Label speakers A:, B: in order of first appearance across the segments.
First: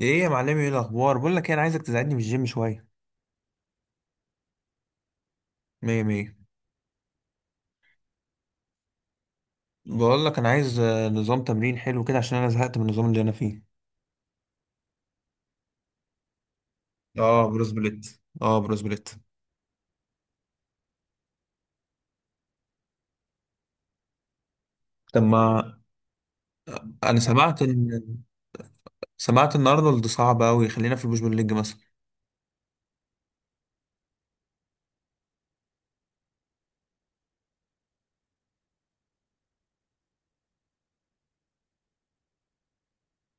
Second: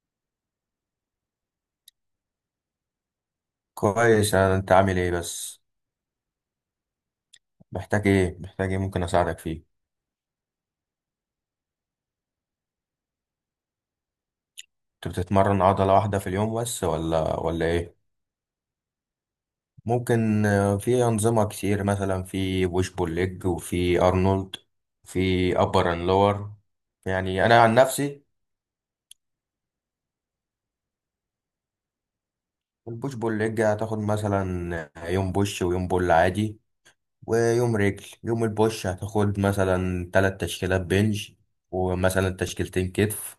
A: ايه يا معلمي؟ ايه الاخبار؟ بقول لك إيه، انا عايزك تساعدني في الجيم شويه.
B: كويس. انت عامل ايه بس؟
A: مية مية.
B: محتاج ايه ممكن اساعدك فيه؟
A: بقول لك انا عايز نظام تمرين حلو كده عشان انا زهقت من النظام اللي انا فيه.
B: انت بتتمرن عضلة واحدة في اليوم بس ولا
A: اه
B: ولا
A: بروس
B: ايه؟
A: بليت.
B: ممكن. في انظمة كتير، مثلا في بوش بول ليج، وفي ارنولد، في
A: طب ما
B: ابر اند لور.
A: انا
B: يعني انا
A: سمعت
B: عن
A: ان
B: نفسي،
A: ارنولد صعب قوي، خلينا في البوش بول ليج مثلا.
B: البوش بول ليج هتاخد مثلا يوم بوش ويوم بول عادي، ويوم رجل. يوم البوش هتاخد مثلا تلات تشكيلات بنج، ومثلا تشكيلتين كتف،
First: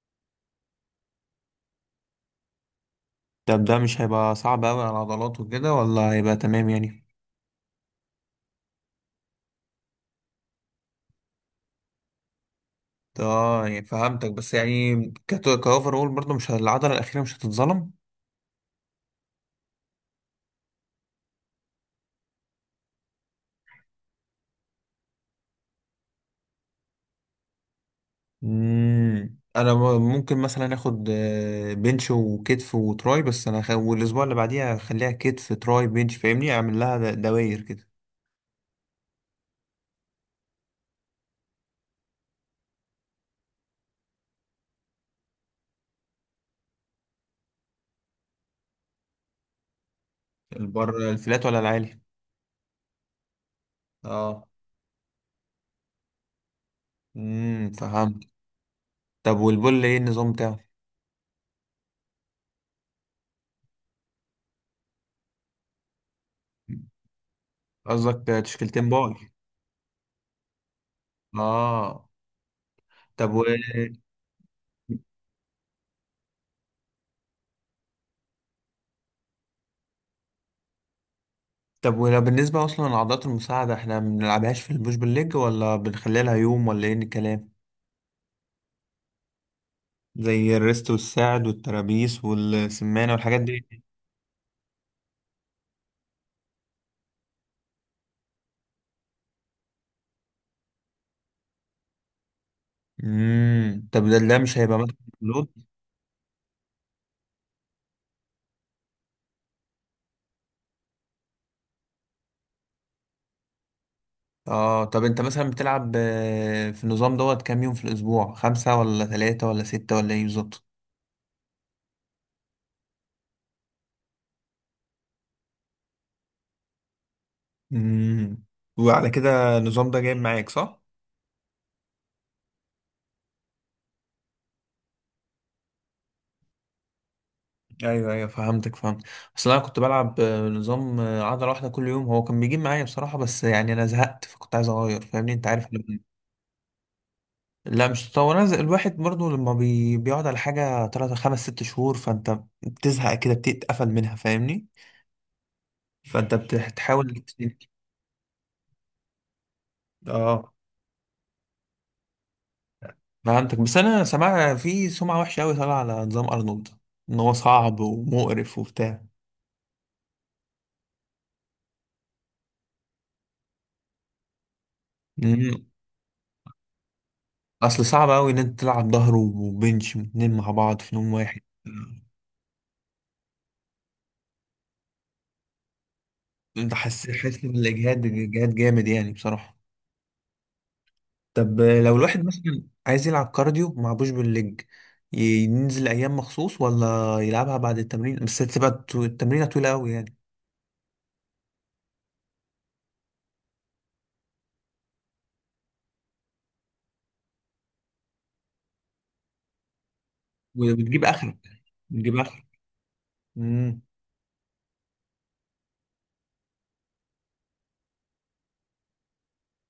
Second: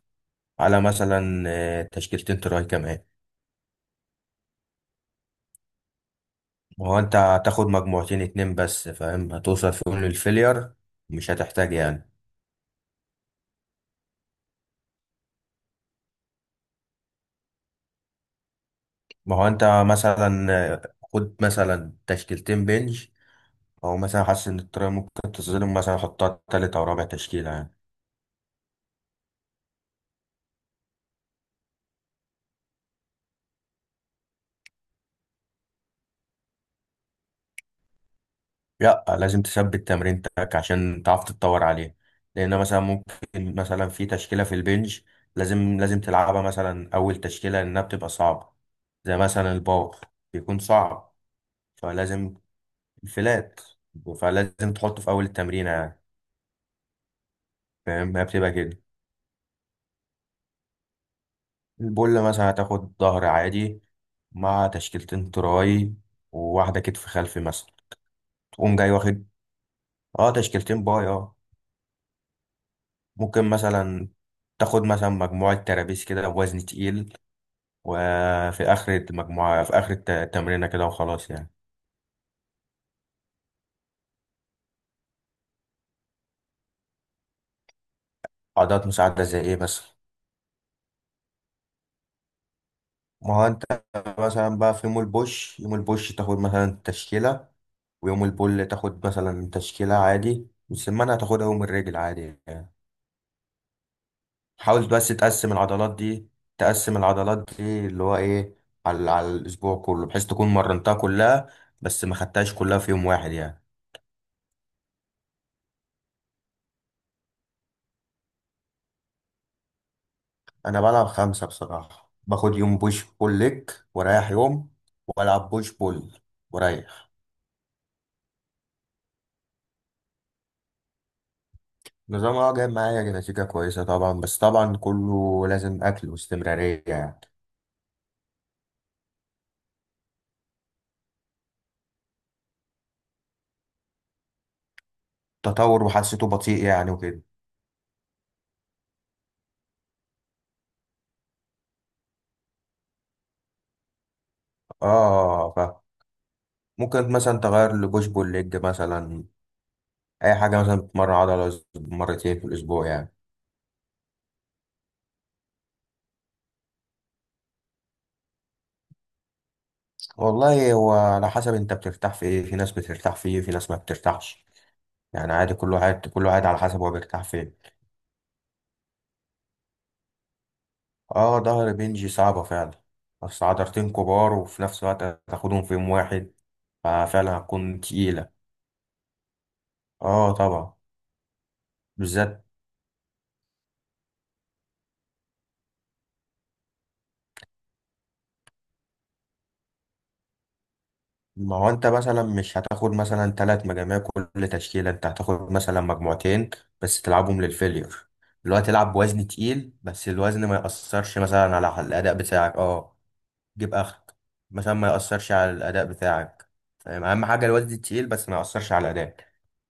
B: على مثلا تشكيلتين تراي كمان.
A: طب ده مش هيبقى صعب قوي على العضلات وكده، ولا هيبقى تمام
B: هو
A: يعني؟
B: انت هتاخد مجموعتين اتنين بس، فاهم؟ هتوصل فيهم للفيلير، مش هتحتاج يعني.
A: اه يعني فهمتك، بس يعني كاوفر اول برضه، مش العضله الاخيره مش هتتظلم.
B: ما هو انت مثلا خد مثلا تشكيلتين بنج، او مثلا حاسس ان الطريقه ممكن تظلم، مثلا حطها تالت او رابع تشكيله يعني.
A: مم. انا ممكن مثلا اخد بنش وكتف وتراي، بس انا والاسبوع اللي بعديها اخليها كتف تراي بنش، فاهمني اعمل لها دواير كده.
B: لا، لازم تثبت تمرينتك عشان تعرف تتطور عليه. لان مثلا ممكن، مثلا في تشكيله في البنج، لازم لازم تلعبها مثلا اول تشكيله لانها بتبقى صعبه، زي مثلا الباور، بيكون
A: البر
B: صعب.
A: الفلات ولا العالي؟
B: فلازم... فلات.
A: اه.
B: فلازم تحطه في أول التمرينة يعني. فاهم؟
A: فهمت.
B: هي بتبقى كده.
A: طب والبول ايه النظام بتاعه؟
B: البول مثلا هتاخد ظهر عادي، مع تشكيلتين تراي، وواحدة كتف خلفي مثلا.
A: قصدك
B: تقوم
A: تشكيلتين
B: جاي
A: باي.
B: واخد، اه تشكيلتين باي، اه.
A: اه. طب
B: ممكن مثلا تاخد مثلا مجموعة ترابيس كده بوزن تقيل، وفي آخر المجموعة، في آخر التمرينة كده، وخلاص يعني.
A: طب ولا بالنسبه اصلا لعضلات المساعده احنا ما بنلعبهاش في البوش بالليج، ولا بنخليها لها يوم ولا ايه الكلام؟
B: عضلات مساعدة زي ايه مثلا؟
A: زي الريست والساعد والترابيس والسمانه
B: ما
A: والحاجات
B: هو انت
A: دي.
B: مثلا بقى، في يوم البوش، يوم البوش تاخد مثلا تشكيلة، ويوم البول تاخد مثلا تشكيلة عادي، والسمانة هتاخدها يوم الرجل عادي يعني.
A: طب ده مش هيبقى فاهم؟
B: حاول
A: مثلا
B: بس
A: لود.
B: تقسم العضلات دي. تقسم العضلات دي اللي هو ايه، على الأسبوع كله، بحيث تكون مرنتها كلها، بس ما خدتهاش كلها في يوم واحد يعني.
A: اه طب انت مثلا بتلعب في النظام دوت كام يوم في الاسبوع؟ 5 ولا 3 ولا 6 ولا ايه بالظبط؟
B: أنا بلعب خمسة بصراحة. باخد يوم بوش بول ليج ورايح يوم، وألعب بوش بول ورايح.
A: امم وعلى كده النظام ده جايب معاك صح؟
B: نظام، اه، جايب معايا نتيجة كويسة طبعا، بس طبعا كله لازم أكل واستمرارية يعني.
A: ايوه ايوه فهمتك فهمت. اصل انا كنت بلعب نظام عضله واحده كل يوم، هو كان بيجيب معايا بصراحه، بس يعني انا زهقت فكنت عايز اغير، فاهمني انت عارف
B: تطور وحسيته بطيء يعني وكده.
A: لا مش تطور، انا الواحد برضو لما بيقعد على حاجه 3 5 6 شهور فانت بتزهق كده، بتتقفل منها فاهمني.
B: اه،
A: فانت
B: ممكن
A: بتحاول.
B: مثلا تغير لبوش بول ليج مثلا، اي
A: اه
B: حاجه مثلا بتمرن عضله مرتين في الاسبوع يعني.
A: فهمتك، بس انا سمعت في سمعة وحشة قوي طالعة على نظام ارنولد، ان هو صعب ومقرف وبتاع.
B: والله، هو على حسب انت بترتاح في ايه. في ناس بترتاح فيه، في ناس ما بترتاحش. يعني عادي،
A: مم.
B: كل واحد كل واحد على حسب هو بيرتاح فين.
A: اصل صعب قوي ان انت تلعب ظهر وبنش اتنين مع بعض في نوم واحد.
B: اه، ظهر بنجي صعبه فعلا، بس عضلتين كبار وفي نفس الوقت هتاخدهم في يوم واحد،
A: انت حاسس
B: ففعلا هتكون
A: بالاجهاد،
B: تقيله.
A: اجهاد جامد يعني بصراحة.
B: اه طبعا.
A: طب لو الواحد
B: بالذات.
A: مثلا عايز يلعب كارديو ما معبوش بالليج، ينزل ايام مخصوص ولا يلعبها بعد التمرين؟ بس هتبقى التمرينة طويلة قوي يعني.
B: ما هو انت مثلا مش هتاخد مثلا ثلاث مجاميع كل تشكيلة، انت هتاخد مثلا مجموعتين بس تلعبهم للفيلير، اللي هو تلعب بوزن تقيل بس الوزن ما
A: وبتجيب
B: يأثرش
A: اخرك.
B: مثلا على الأداء
A: بتجيب اخرك.
B: بتاعك. اه. جيب
A: مم.
B: آخرك، مثلا ما يأثرش على الأداء بتاعك، فاهم؟ أهم حاجة الوزن التقيل بس ما يأثرش على الأداء.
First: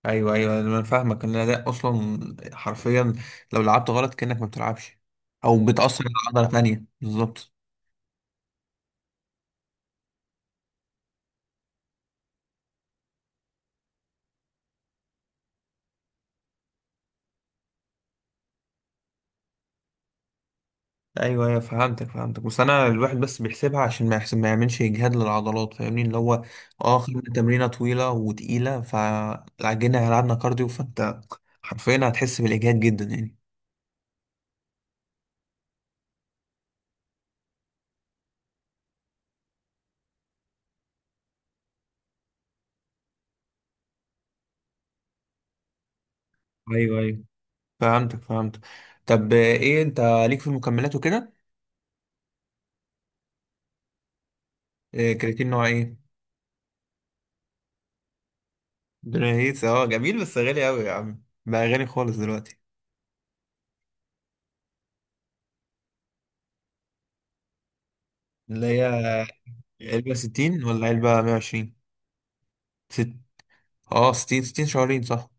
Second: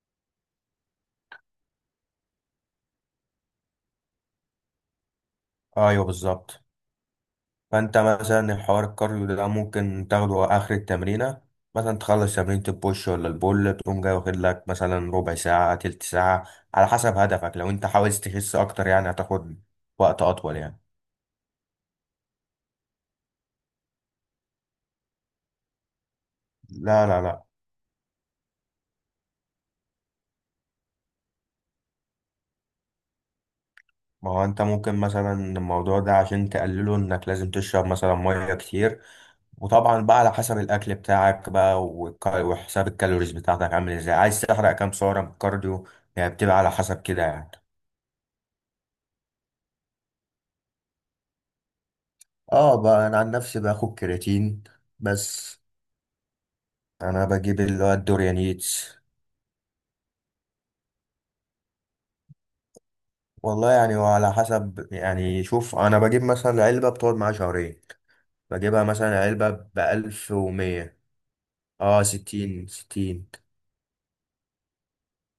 A: ايوه ايوه انا فاهمك ان ده اصلا، حرفيا، لو لعبت غلط كانك ما بتلعبش، او بتاثر
B: ايوه
A: على عضله
B: بالظبط.
A: تانية بالظبط.
B: فانت مثلا الحوار الكارديو ده ممكن تاخده اخر التمرينه، مثلا تخلص تمرينة البوش ولا البول تقوم جاي واخد لك مثلا ربع ساعه، تلت ساعه، على حسب هدفك. لو انت عاوز تخس اكتر يعني هتاخد وقت اطول يعني.
A: ايوه ايوه فهمتك فهمتك، بس انا الواحد بس بيحسبها عشان ما يحسب ما يعملش اجهاد للعضلات، فاهمني اللي هو اه
B: لا
A: خدنا
B: لا لا.
A: تمرينه طويله وتقيله فعجينا لعبنا كارديو، فانت حرفيا هتحس بالاجهاد جدا يعني.
B: ما هو انت ممكن مثلا الموضوع ده، عشان تقلله انك لازم تشرب مثلا ميه كتير. وطبعا بقى على حسب الاكل بتاعك بقى، وحساب الكالوريز بتاعتك عامل ازاي، عايز تحرق كام سعره من الكارديو، يعني بتبقى على
A: ايوه
B: حسب كده
A: ايوه
B: يعني.
A: فهمتك فهمتك. طب ايه انت ليك في المكملات وكده؟
B: اه بقى انا عن نفسي باخد كرياتين.
A: كرياتين
B: بس
A: نوع ايه؟
B: انا بجيب اللي هو الدوريانيتس.
A: بنيهيس. اه جميل، بس غالي قوي يا عم بقى، غالي خالص دلوقتي.
B: والله يعني، وعلى حسب يعني. شوف، انا بجيب مثلا علبة بتقعد معايا 2 شهور.
A: اللي
B: بجيبها
A: هي
B: مثلا علبة
A: علبة
B: بألف
A: 60 ولا
B: ومية
A: علبة 120؟
B: اه ستين
A: ست
B: ستين.
A: اه 60 60 شهرين صح.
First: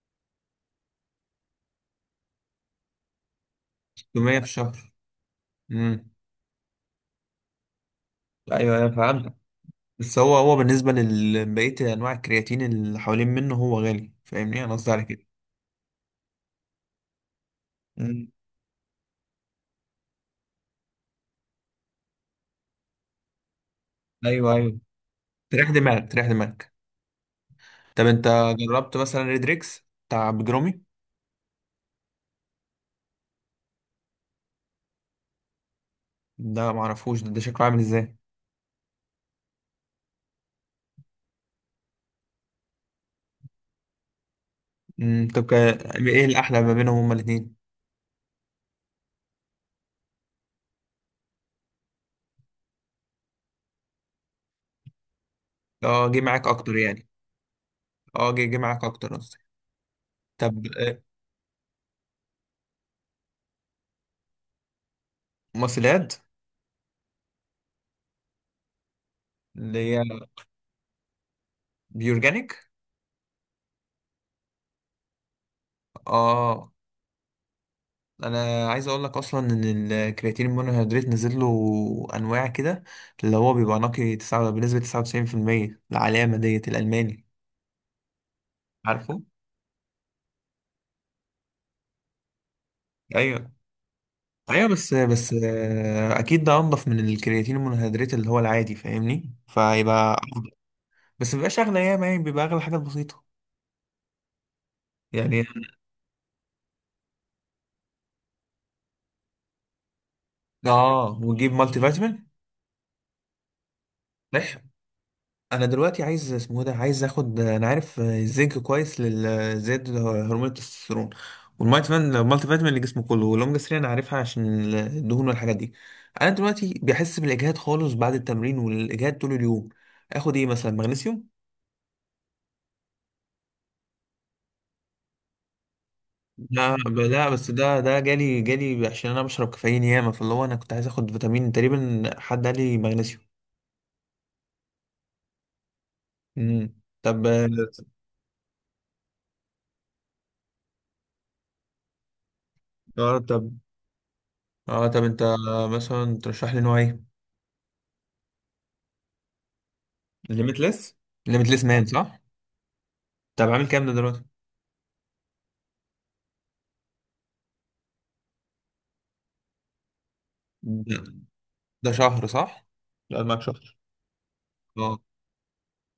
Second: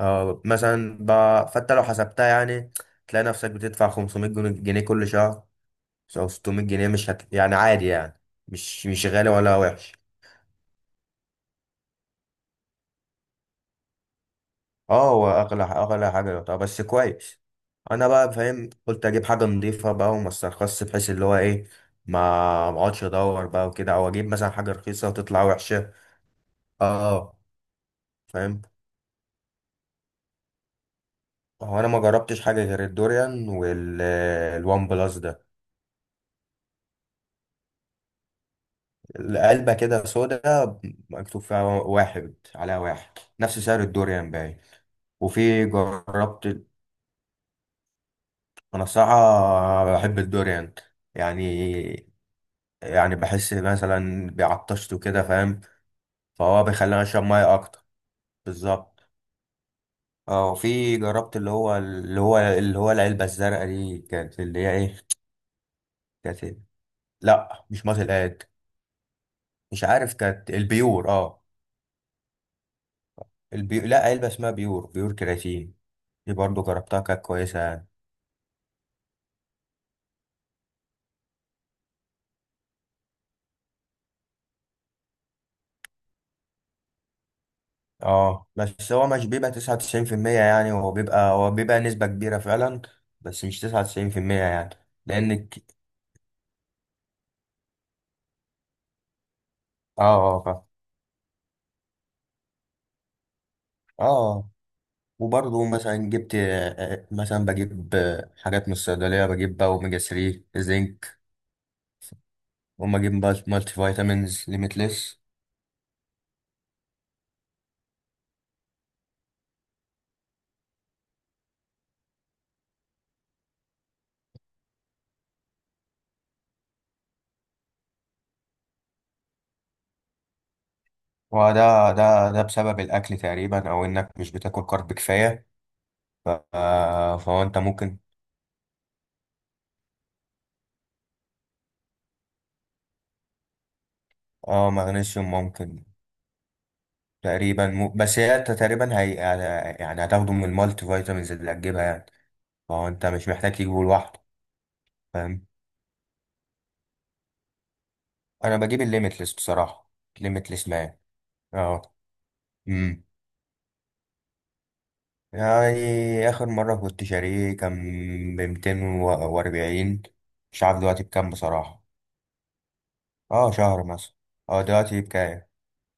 B: اه مثلا فانت لو حسبتها يعني تلاقي نفسك بتدفع خمسمية
A: 600 في
B: جنيه جنيه
A: الشهر.
B: كل شهر،
A: امم
B: او 600 جنيه. مش يعني عادي يعني،
A: ايوه
B: مش
A: انا
B: مش غالي
A: فهمت،
B: ولا وحش.
A: بس هو بالنسبة لبقية انواع الكرياتين اللي حوالين منه هو غالي، فاهمني انا قصدي على
B: اه،
A: كده.
B: هو اغلى اغلى حاجه. طب بس كويس. انا
A: امم
B: بقى فاهم، قلت اجيب حاجه نضيفه بقى وما استرخصش، بحيث اللي هو ايه، ما ما اقعدش ادور بقى وكده، او اجيب مثلا
A: ايوه
B: حاجه
A: ايوه
B: رخيصه وتطلع
A: تريح
B: وحشه.
A: دماغك تريح دماغك.
B: اه
A: طب انت
B: فاهم.
A: جربت مثلا ريدريكس بتاع بجرومي؟
B: هو انا ما جربتش حاجه غير الدوريان والوان بلس ده.
A: ده معرفوش ده. ده شكله عامل ازاي؟
B: العلبه كده سودا، مكتوب فيها واحد، عليها واحد، نفس سعر الدوريان باين.
A: طب
B: وفي
A: ايه الاحلى
B: جربت.
A: ما بينهم هما الاتنين؟
B: انا الصراحه بحب الدوريان يعني يعني بحس مثلا بعطشت وكده، فاهم؟
A: اه جه معاك
B: فهو
A: اكتر
B: بيخليني
A: يعني؟
B: اشرب ميه اكتر.
A: اه جه معاك
B: بالظبط.
A: اكتر قصدي.
B: اه
A: طب
B: وفي جربت اللي هو العلبه الزرقاء دي، كانت اللي هي ايه؟
A: ماسلات.
B: كانت إيه؟ لا مش ماسل اد. مش
A: اللي هي
B: عارف، كانت البيور اه.
A: بيورجانيك.
B: لا، علبه اسمها بيور كرياتين. دي برضو
A: اه
B: جربتها كانت كويسه يعني.
A: انا عايز اقول لك اصلا ان الكرياتين المونوهيدرات نزل له انواع كده، اللي هو بيبقى نقي تسعة بنسبة 99%، العلامة ديت الالماني.
B: اه، بس هو
A: عارفه.
B: مش بيبقى 99%، يعني هو بيبقى، نسبه كبيره فعلا، بس
A: ايوه
B: مش 99%
A: ايوه
B: يعني.
A: بس
B: لانك
A: اكيد ده انضف من الكرياتين المونوهيدرات اللي هو العادي، فاهمني
B: اه.
A: فيبقى
B: اه فاهم.
A: بس مبيبقاش اغلى ياما يعني، بيبقى اغلى حاجة بسيطة
B: اه
A: يعني.
B: وبرضه مثلا جبت، مثلا بجيب، حاجات من الصيدلية. بجيب بقى أوميجا 3،
A: اه
B: زنك،
A: وتجيب مالتي فيتامين.
B: وما أجيب بقى مالتي
A: صح.
B: فيتامينز ليميتلس.
A: انا دلوقتي عايز اسمه إيه ده عايز اخد، انا عارف الزنك كويس للزيادة هرمون التستوستيرون، والمالتي فيتامين المالتي فيتامين اللي جسمه كله، واللونج 3 انا عارفها عشان الدهون والحاجات دي. انا دلوقتي بحس بالاجهاد خالص بعد التمرين، والاجهاد طول اليوم. اخد ايه مثلا مغنيسيوم؟
B: وده ده ده بسبب الأكل تقريبا، أو إنك مش بتاكل كارب كفاية.
A: لا لا
B: فهو
A: بس
B: أنت
A: ده
B: ممكن.
A: ده جالي عشان انا بشرب كافيين ياما، فاللي هو انا كنت عايز اخد فيتامين، تقريبا حد قال لي مغنيسيوم.
B: اه مغنيسيوم ممكن.
A: امم طب.
B: تقريبا بس هي أنت تقريبا هي، يعني هتاخده من المالتي فيتامينز اللي هتجيبها يعني، فهو أنت
A: اه
B: مش
A: طب
B: محتاج تجيبه لوحده.
A: انت
B: فاهم.
A: مثلا ترشح لي نوع ايه؟
B: أنا بجيب الليميتلس بصراحة. ليميتلس
A: ليميتلس
B: مان.
A: ليميتلس مان
B: اه
A: صح. طب عامل كام ده دلوقتي؟
B: يعني آخر مرة كنت شاريه كان ب240. مش عارف
A: ده
B: دلوقتي بكام بصراحة.
A: ده شهر صح، لا معاك
B: اه
A: شهر.
B: شهر مثلا. اه
A: اه
B: دلوقتي بكام؟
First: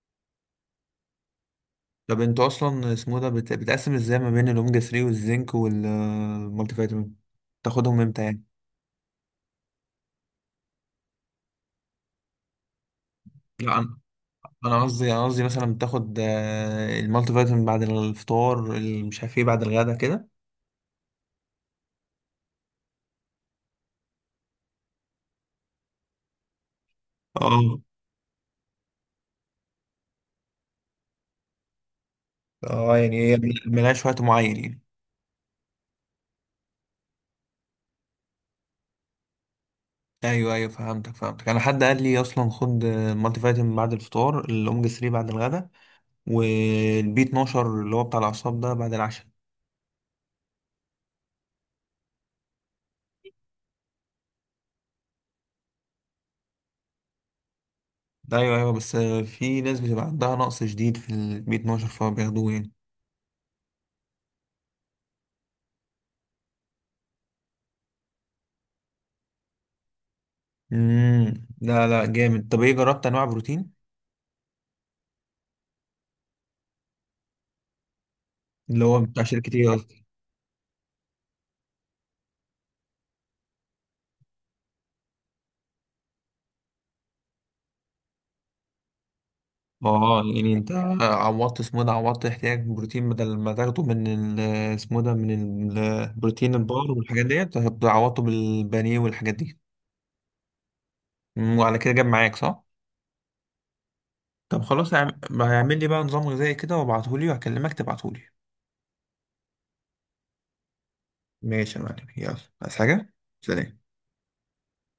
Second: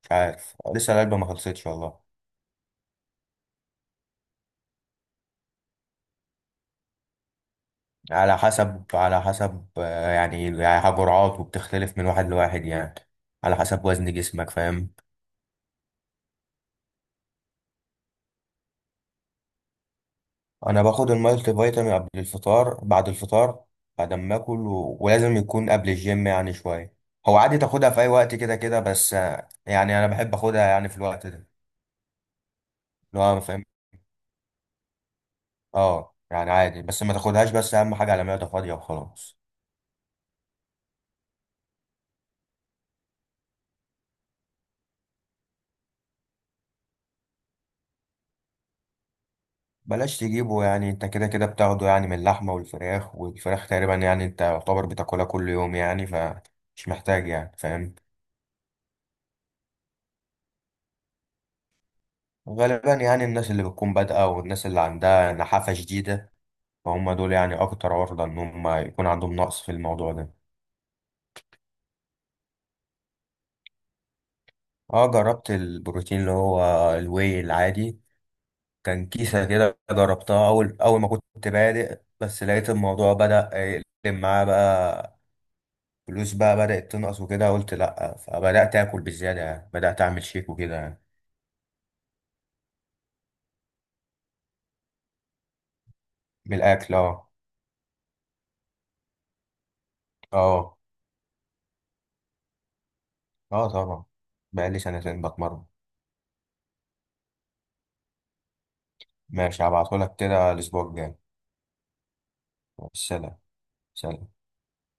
B: مش عارف لسه العلبة ما خلصتش والله.
A: طب انتوا اصلا اسمه ده بتقسم ازاي ما بين الاوميجا 3 والزنك والمالتي فيتامين؟ تاخدهم امتى
B: على
A: يعني؟
B: حسب على حسب يعني جرعات، وبتختلف من واحد لواحد يعني، على
A: لا
B: حسب
A: انا
B: وزن جسمك.
A: انا
B: فاهم؟
A: قصدي انا قصدي مثلا بتاخد المالتي فيتامين بعد الفطار، مش عارف ايه، بعد الغدا كده.
B: انا باخد المالتي فيتامين قبل الفطار، بعد الفطار، بعد ما اكل، ولازم يكون قبل الجيم يعني شوية. هو عادي
A: اه.
B: تاخدها في اي وقت كده كده، بس يعني انا بحب اخدها يعني في الوقت ده.
A: اه يعني
B: لو
A: هي
B: انا فاهم.
A: ملهاش وقت معين يعني.
B: اه يعني عادي، بس ما تاخدهاش، بس اهم حاجه على معده فاضيه وخلاص.
A: ايوه ايوه فهمتك فهمتك. انا حد قال لي اصلا خد المالتي فيتامين بعد الفطار، الاوميجا 3 بعد الغدا، والبي 12 اللي هو بتاع الأعصاب ده بعد العشاء.
B: بلاش تجيبه، يعني انت كده كده بتاخده يعني من اللحمه والفراخ تقريبا يعني، انت يعتبر بتاكلها كل يوم يعني، فمش محتاج يعني، فاهم؟
A: أيوه أيوه، بس في ناس بتبقى عندها نقص شديد في البي 12 فبياخدوه يعني.
B: غالبا يعني الناس اللي بتكون بادئه والناس اللي عندها نحافه شديده، فهم دول يعني اكتر عرضه ان هم يكون عندهم نقص في الموضوع ده.
A: امم لا لا جامد. طب إيه، جربت أنواع بروتين؟
B: اه جربت البروتين اللي هو الواي العادي.
A: اللي هو
B: كان
A: بتاع
B: كيسة
A: شركة إيه
B: كده
A: قصدي؟
B: جربتها أول، أول ما كنت بادئ، بس لقيت الموضوع بدأ يقلب معاه بقى، فلوس بقى بدأت تنقص وكده، قلت لأ. فبدأت آكل بالزيادة يعني، بدأت
A: اه
B: أعمل شيك
A: يعني انت
B: وكده يعني.
A: عوضت اسمه إيه ده، عوضت احتياج بروتين بدل ما تاخده من اسمه إيه ده، من البروتين
B: من
A: البار
B: الأكل
A: والحاجات
B: أه.
A: ديت، عوضته بالبانيه والحاجات دي.
B: أه.
A: وعلى كده جاب معاك صح؟
B: أه طبعا.
A: طب
B: بقالي
A: خلاص
B: 2 سنين بتمرن.
A: اعمل لي بقى نظام غذائي كده وابعتهولي وهكلمك تبعتهولي.
B: ماشي هبعتهولك كده الأسبوع الجاي.
A: ماشي يا معلم، يلا عايز حاجة؟
B: سلام.
A: سلام.
B: سلام.